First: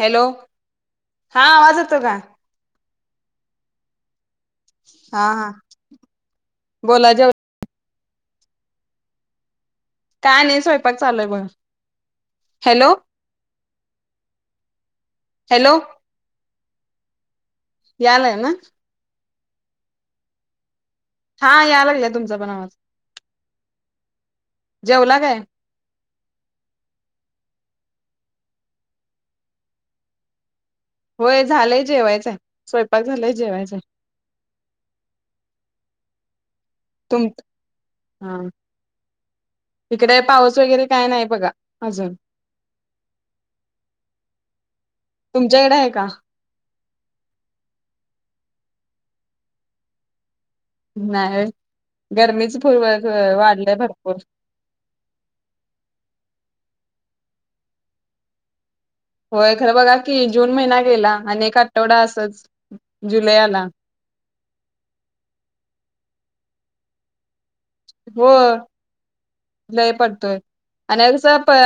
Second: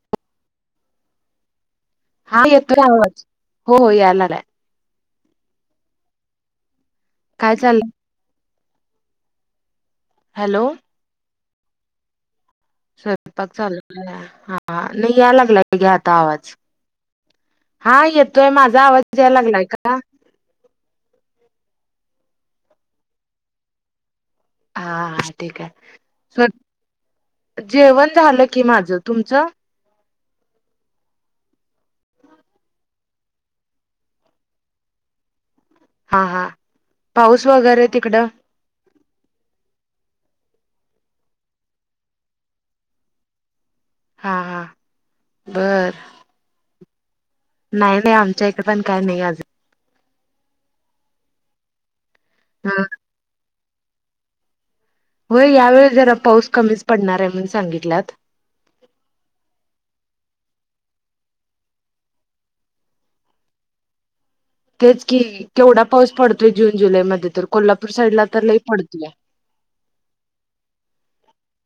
Hello हा आवाज येतोय? हा येतोय आवाज हो हो यायलागलाय. हा हा. बोला जेव काय चाललंय. काय नाही हॅलो स्वयंपाक चालूय हाय बघा. हॅलो स्वयंपाक चालू हा नाही याय लागला हॅलो का घ्या आता आवाज हा यालाय येतोय ना माझा आवाज द्याय लागलाय का हा यालागे तुमचा पण आवाज हा जेवला हा काय ठीक आहे स् जेवण झालं की माझं तुमचं होय झालंय जेवायचंय स्वयंपाक झालाय जेवायचंय हा हा तुम पाऊस वगैरे तिकडं हा इकडे पाऊस वगैरे काय नाही बघा अजून हा हा तुमच्याकडे आहे बरं का नाही नाही आमच्या इकडे पण काही नाही आज नाही गरमीच पूर ह वाढलंय भरपूर होय यावेेळी जरा पाऊस कमीच पडणार आहे म्हण सांगितल्यात होय खरं बघा कि जून महिना गेला आणिने एक आठवडा असच जुलैला [inaudible] तेच कि केवढा पाऊस पडतोय जून जुलै मध्ये तर कोल्हापूर साईडला हो तर लई पडतोय लय पडतोय आणि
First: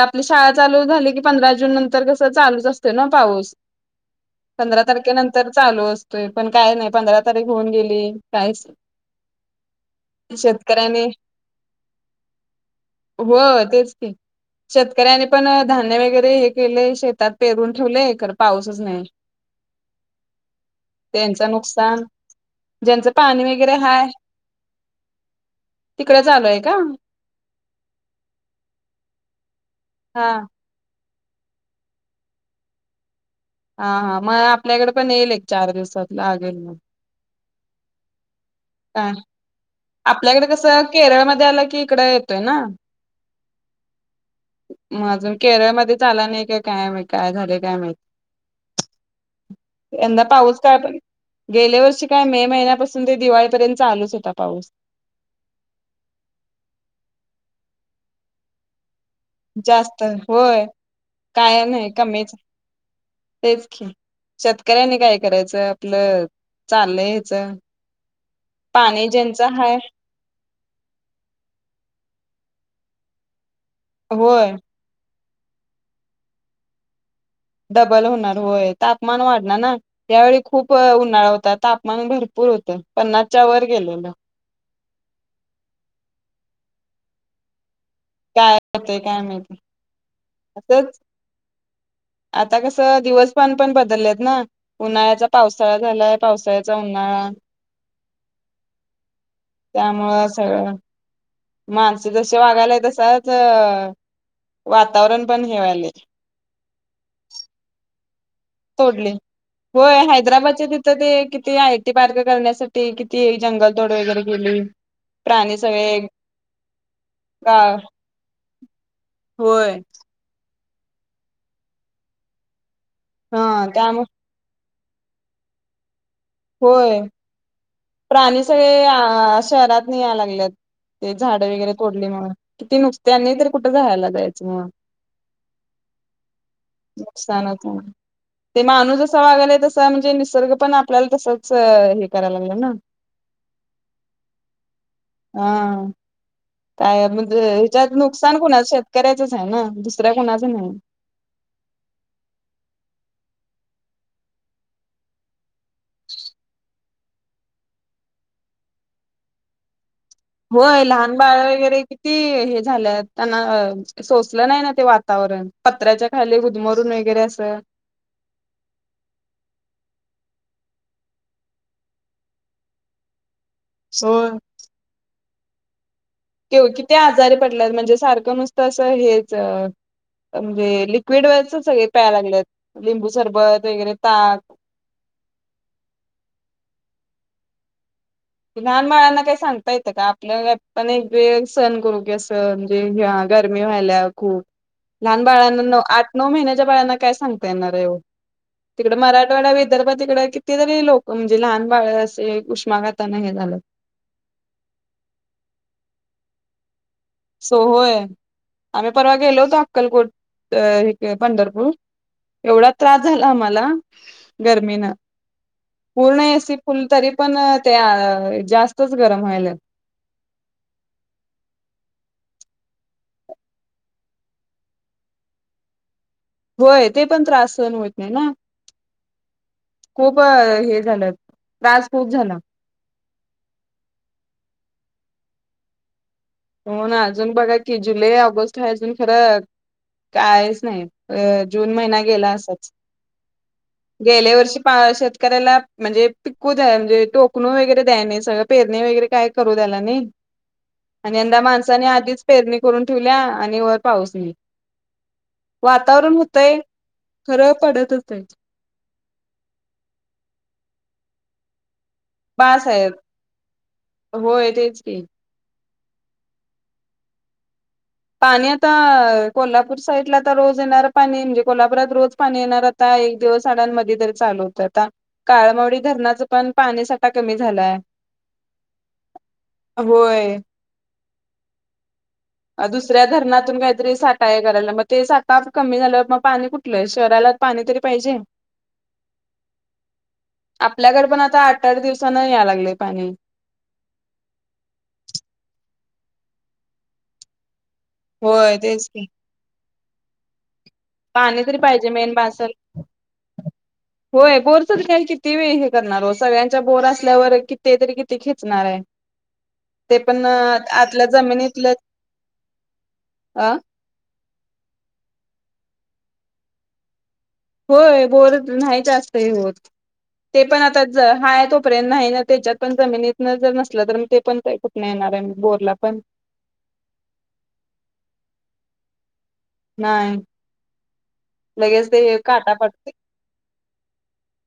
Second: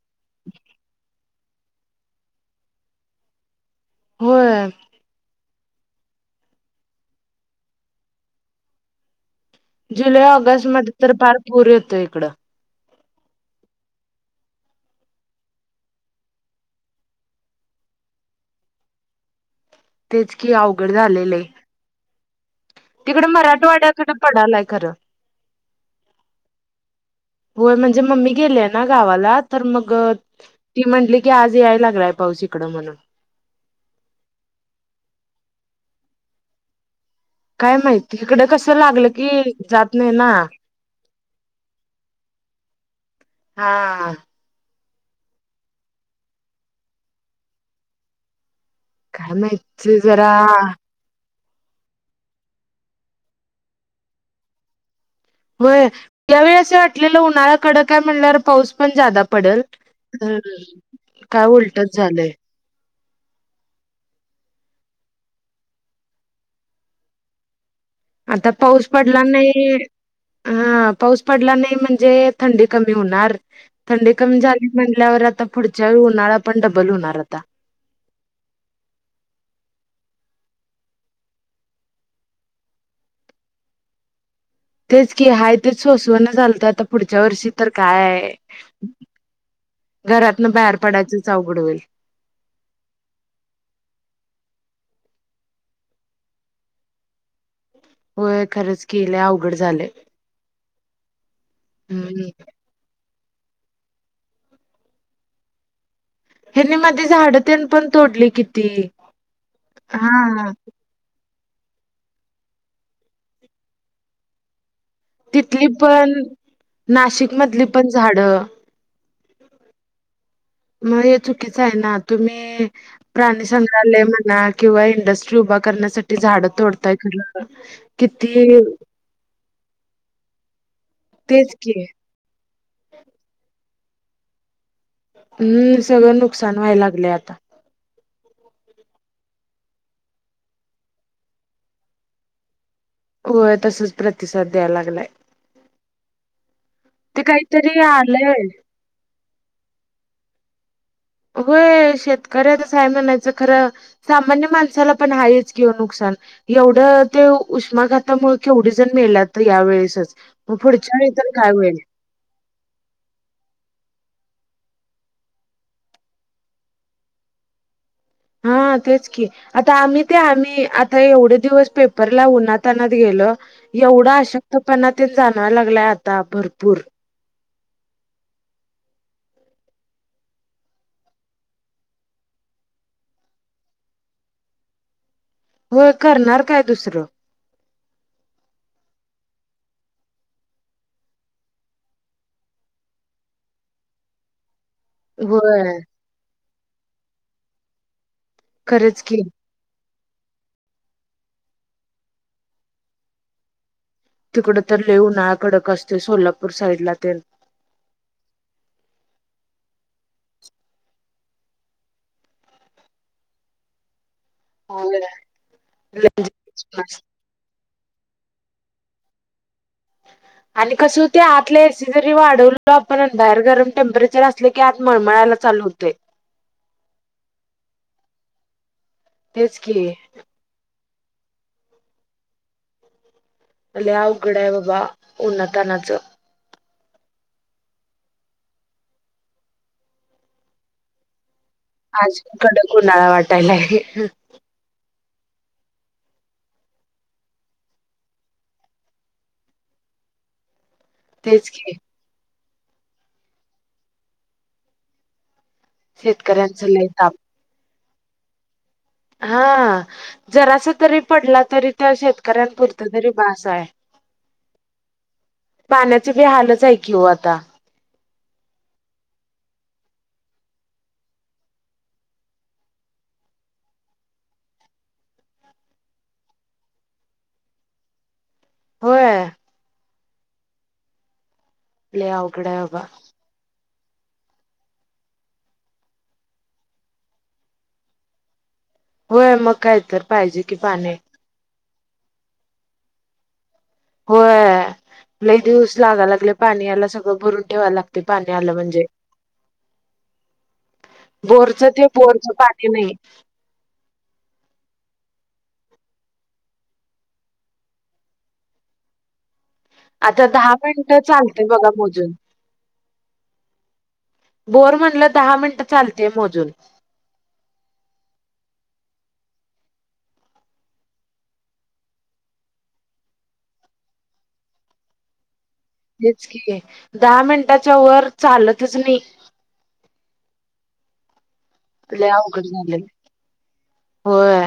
आपली शाळा चालू झाली पंधरा जून नंतर कस चालुच अतयस ना पाऊस होय पंधरा तारन तर चालू असतोय पण काय नाही पंधरा तारीख होऊन गेली कायच जुलै ऑगस्ट मध्ये तर फार पूर येतो इकडं हो तेच ते शेतकऱ्यांनी पण धान्य वगैरे हे केले शेतात पेरून ठेवले हे ख पाऊसच नाही तेच की अवघड झालेलं आहे त्यांचं नुकसान ज्यांचं तिकडे पाणी वगैरे हाय मराठवाड्याकडे पडालाय खरं तिकडे चालूय का होय म्हणजे मम्मी गेलेय ना गावाला तर मग हा ती म्हटली आज याय लागलाय पाऊस इकड म्हणून हा हा मग आपल्याकडे पण येईल एक चार दिवसात लागेल मग काय माहिती इकडे कस लागलं काय की ज आपल्याकडे कसं केरळमध्येध्ये आलं की इकड येतोय ना हा अजून केरळमध्येध्ये चाला नाही काय काय काय झालं काय मा कायमच जरा काय पण गेल्या वर्षी काय मे महिन्यापासून ते दिवाळीपर्यंत चालूच होता पाऊस होय यावेळी असं वाटलेलं उन्हाळा कडं काय म्हणणार पाऊस पण जादा पडेल जास्त होय काय नाही उलटच झालंय कमीच तेच शेतकऱ्यांनी काय करायचं आपलं चाललं यायचं आता पाऊस पडला नाही हा पाऊस पडला नाही म्हणजे थंडी कमी होणार थंडी कमी होय झाली म्हल्यावर आता पुढच्याळणारा पण डबल होणार आता डबल होणार होय तापमान वाढणार ना त्यावेळी खूप उन्हाळा होता तापमान भरपूर र होत पन्नासच्या वर गेलेलं तेच की हाय तेच सवसवण चालतं आता पुढच्या वर्षी तर काय हो ते काय माहिती घरातन बाहेर असच पडायचंच अवघड होईल आता कसं दिवस पाान पण बदललेत ना उन्हाळ्याचा पावसाळा झालाय पावसाळ्याचा उन्हाळा होय खरंच केले अवघड झाले माणसं जसे वागायलाय तसाच वातावरण पण हेवायलाय हनी मध्ये झाड तेन पण तोडली किती तोडले होय हा हैदराबादच्या तिथं ते ि आय आयटी पार्क करण्यासाठी किती जंगल तोड वगैरे गेली तिथली पण नाशिक गा मधली पण झाडं होय. मग हे चुकीचं आहे ना. तुम्ही हा प्राणी संग्रहालय त्यामुळे म्हणलात. किंवा इंडस्ट्री उभा करण्यासाठी झाडं होय तोडतायत प्राणी सगळे शहरातनी याय लागलेत. ते झाडं तेच की वगैरे तोडली म्हनून. किती नुकसांन त्यांनी तर कुठं राहा यला जायचं मग. हम्म सगळं नुकसान व्हाय लागलंय आता. नुकसान होत ते माणू जस वागालागलय तस म्हणजे निसर्ग पण आपल्याला तसच हे करायला लागलं ना. वय तसच प्रतिसाद द्याय लागलाय. हा काय ते म्हणजे काहीतरी ह्याच्यात नुकसान आलंय कुणाच. शेतकऱ्याचच आहे ना दुसऱ्या कुणाचं नाही. होय शेतकऱ्याच हाय म्हणायचं. खरं सामान्य माणसाला पण आहेच की नुकसान. एवढं ते उष्माघातामुळे केवढीजण मेल्यात तर या वेळेसच. मग होय पुढच्या वेळी लहान बाळ वगैरे किती हे झाल्यात त्यांना सो नाही ना ते वातावरण पत्र्याच्या खाली हुदमरून वगैरे असं हा तेच की आता आम्ही ते आम्ही आता एवढे दिवस पेपर ला उनातनात गेलो एवढा होय आशक्तपणा ते जाणवायला लागलाय आता भरपूर पटल्या म्हणजे सारखं नुसतं अस हेच म्हणजे लिक्विड वच सगळे प्याय लागलेत लिंबू सरबत वगैरे ताक [inaudible] होय करणार काय दुसरं लहान मुलांना काही सांगता येतं का आपल्याला पण एक वेळ सण कररोग्या अस म्हणजे ह्या गरमी व्हायल्या खूप लहान होय बाळांना आठ नऊ महिन्याच्या बाळांना काय सांगता येणार आहे तिकड खरंच की मराठवाडा विदर्भ तिकडे किती तरी लोक म्हणजे लहान बाळ असे उष्माघात ता हे झालं तिकड तर लय ना कडक असते सोलापूर साईड ला सो होय आम्ही परवा गेलो होतो अक्कलकोट पंढरपूर एवढा त्रास झाला आम्हाला गर्मीन पूर्ण एसी फुल तरी पण ते जास्तच गरम व्हायल आणि कसं होते आतला एसी जरी वाढवलो आपण बाहेर गरम टेम्परेचर असले की आत मळमळालाच चालू होतेय होय ते पण त्रास सहं होत नाही ना तेच की खूप हे झाल त्रास खूप झाला आल्या अवघड आहे बाबा उन्हातानाचं हो ना अजून बघा की जुलै ऑगस्ट ह अजून खरं कायच नाही अ जून महिना आज गेला असाच कडक उन्हाळा वाटायलाय गेल्या वर्षी पार करायला म्हणजे पिकू द्या म्हणजे टोकणू वगैरे द्या सगळं पेरणे वगैरे काय करू द्यायला नाही [inaudible] आणि यंदा तेच की माणसानी आधीच पेरणी करून ठेवल्या आणि वर पाऊस नाही वातावरण होतय शेतकऱ्यांचं लय ताप. खरं पडत होतय हा जरासा तरी पडला तरी त्या शेतकऱ्यां बास पुरत आहे तरी बास आहे होय तेच की पाण्याचे बी हालच आहे की ओ आता पाणी आता कोल्हापूर साईडला तर रोज येणार पाणी म्हणजे कोल्हापुरात रोज पाणी येणार आता एक दिवसडांमध्ये तरी चालू होतं आता काळमडी धरणाचं पण पाणी साठा कमी झालाय [inaudible] होय होय लय अवघड आहे बाबा. दुसऱ्या धरणातून काय साठा आहे कराला मग ते साठा कमी झालावर मग पाणी कुठलंय शहराला पाणी तरी पाहिजे होय मग काय तर पाहिजे कि पाणी आपल्याकडे पण आता आठ आठ दिवसांना या लागले पाणी होय लय दिवस लागालागल्य पाणी याला सगळं भरून ठेवा लाग. ते पाणी आलं होय म्हणजे तेच की पाणी तरी बोरचं ते पाहिजे मेन बोरचं बसल पाणी नाही होय बोरच किती? किती वेळ हे करणार हो सगळ्यांचा बोर असल्यावर कि तरी किती खेचणार आहे. ते पण आता दहा मिनिटं आतल्या चालतय बघा जमिनीतल मोजून. आ. बोर म्हणलं दहा मिनटं चालतेय मोजून होय बोर नाही जास्त हे होत. ते पण आता हा तोपर्यंत नाही ना त्याच्यात पण जमिनीतन जर नसलं तर ते पण काही कुठ नाही ना. बोर. हेच कि आहे दहा मिनटाच्या वर चालतच नाही. नाही. लगेच ते लय अवघड काटा झालेलं पडतंय. होय.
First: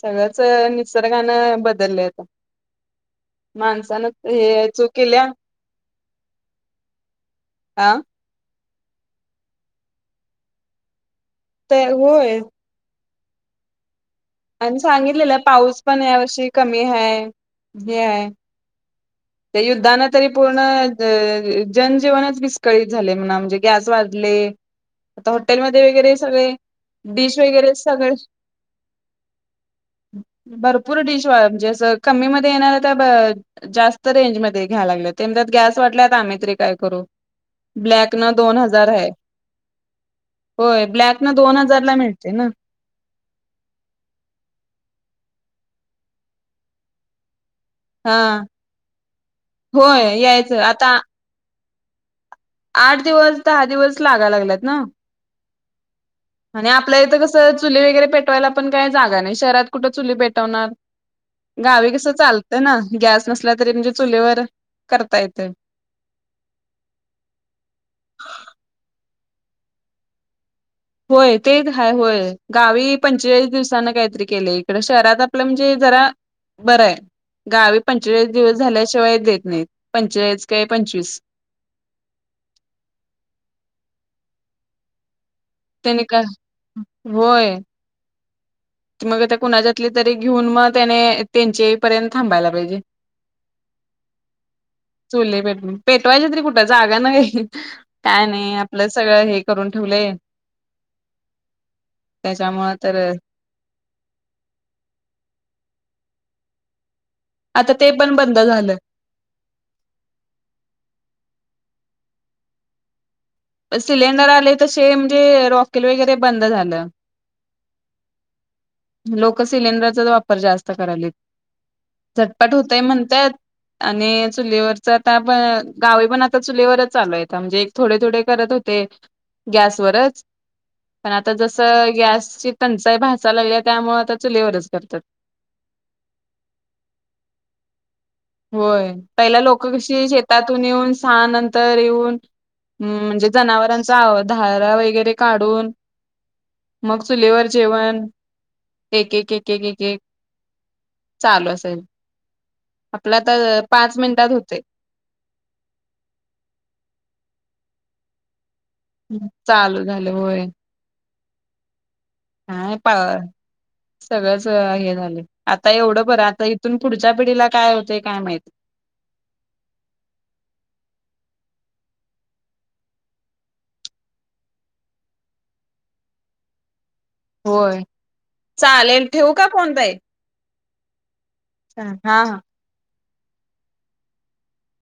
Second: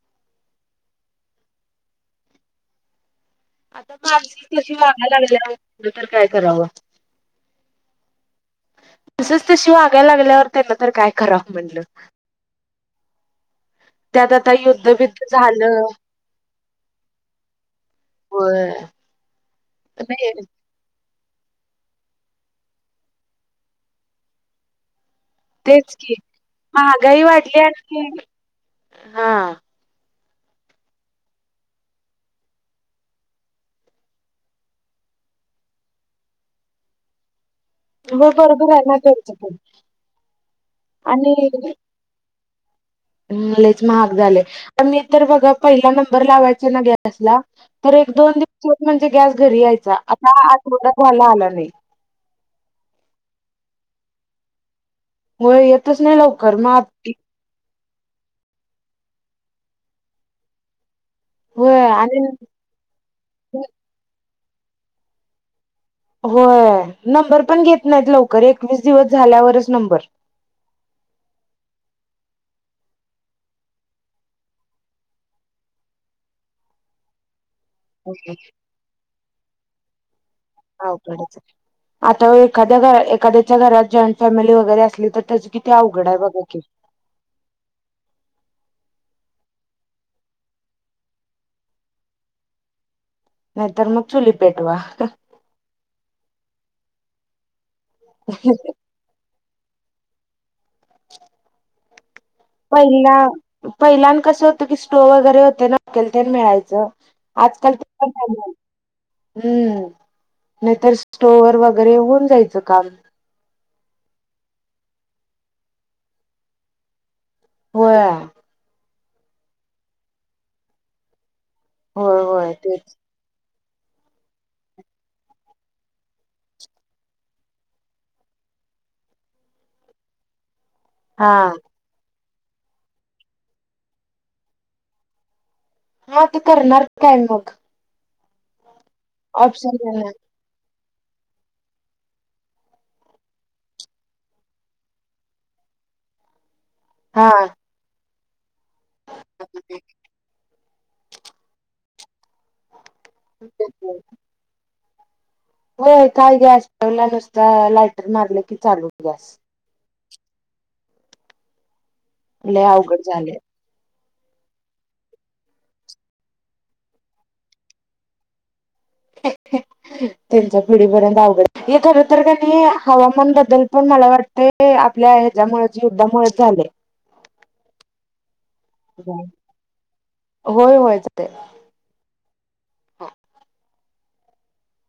सगळंच निसर्गानं बदललंय आता. आता माणसानं मानसिक हे तशी चूक वागा केल्या लागल्या तर काय करावं. आ. तसच ती वागायला लागल्यावर त्यांना तर काय कराव म्हटलं. ते होय आणि युद्धबिद्ध सांगितलेलं पाऊस झालं पण यावर्षी कमी हाय. होय हे युद्धान तरी नाही पूर्ण अ जनजीवनच विस्कळीत झाले म्हणा म्हणजे गॅस वाढले. आता हॉटेलमध्येध्ये तेच की. वगैरे सगळे महागाई डिश वाढली वगैरे आणखी सगळे. हा. भरपूर डिश म्हणजे कमी मध्ये येणार तर जास्त रेंज ममध्ये घ्याय लागलं तेत गॅस वाटल्यात आम्हीरी काय करू. ब्लॅक हो न दोन बरोबर हजार ना आहे त्यांचं पण होय ब्लॅक न दोन हजारला मिळत. ना. लेच महाग झाले प मी तर बघा पहिला नंबर लावायचा ना गॅसला. तर एक हा दोन दिवस म्हणजे गॅस घरी यायचा होय आता यायचं आठवडा आता झाला आला नाही. आठ दिवस दहा दिवस लागा लागलात ना. होय येतच नाही लवकर आणि मग आपल्या आप- इथं कसं चुली वगैरे पेटवायला पण काय जागा नाही शहरात कुठं चुली पेटवणार. होय गावी कस आणि चालतं ना गॅस नसला तरी म्हणजे चुलीवर करता येते. होय नंबर पण घेत नाहीत लवकर एकवीस दिवस झाल्यावरच नंबर होय तेच हय होय गावी पंचेचाळीस दिवसाांना काहीतरी केलं इकडं शहरात आपलं म्हणजे ज ब गावी पंचायत दिवस झाल्यािवायेत नाही पंय. अकच आता एखाद्या एखाद्याच्या घरात जॉईंट फॅमिली वगैरे असली तर त्याची किती त्याने अवघड आहे का बघा क होय मग त्या कुणाच्यातली तरी घेऊन मग त्याने त्यांच्या पर्यंत थांबायला पाहिजे. नाहीतर मग चुली पेटवा चुले पेट पेटवायचे तरी कुठ? गा न घ काय नाही आपलं सगळं हे करून ठेवले. त्याच्यामुळं तर पहिल्या कसं होतं की स्टोव वगैरे होतेकल ते मिळायचं. आता ते पण बंद आजकाल्म झालं. नाहीतर स्टोवर वर वगैरे होऊन जायचं काम सिलेंडर आले तसेे म्हणजे रॉकेल वगैरे बंद झालं. होय. लोक सिलेंडरचाच वापर जास्त करायलेत होय होय झटपट होतय तेच म्हणतयत. आणि चुलीवरच आ पण गावी पण आता चुलीवरच चालूय म्हणजे एक थोडे थोडे कर. हो गॅसवरच पण हा आता जसं गॅसची टंचाई भसा लागली त्यामु आता चुलीवरच भरतात. हा ते करणार काय मग होय पहिला लोक ऑप्शन कशी देणार शेतातून येऊन सहा नंतर येऊन हम् म्हणजे जनावरांचा धारा वगैरे काढून मग हा. चुलेवर जेवण एक एक एक एक एक चालू असेल आपला तर पाच मिनिटात होते हो काय गॅस सव ला नुसता लायटर मारले चालू झालं होय काय पा अवघड झाले सगळंच हे झालं आता एवढं बरं आता इथून पुढच्या पिढीला काय होते काय माहिती अच्छा त्यांच्या पिढीपर्यंत अवघड हे खर तर का नाही हवामान बद्दल पण मला वाटत आपल्या ह्याच्यामुळेच युद्धामुळेच झाले होय चालेल ठेवू का फोन पाई होय होय जे अ हा हा हो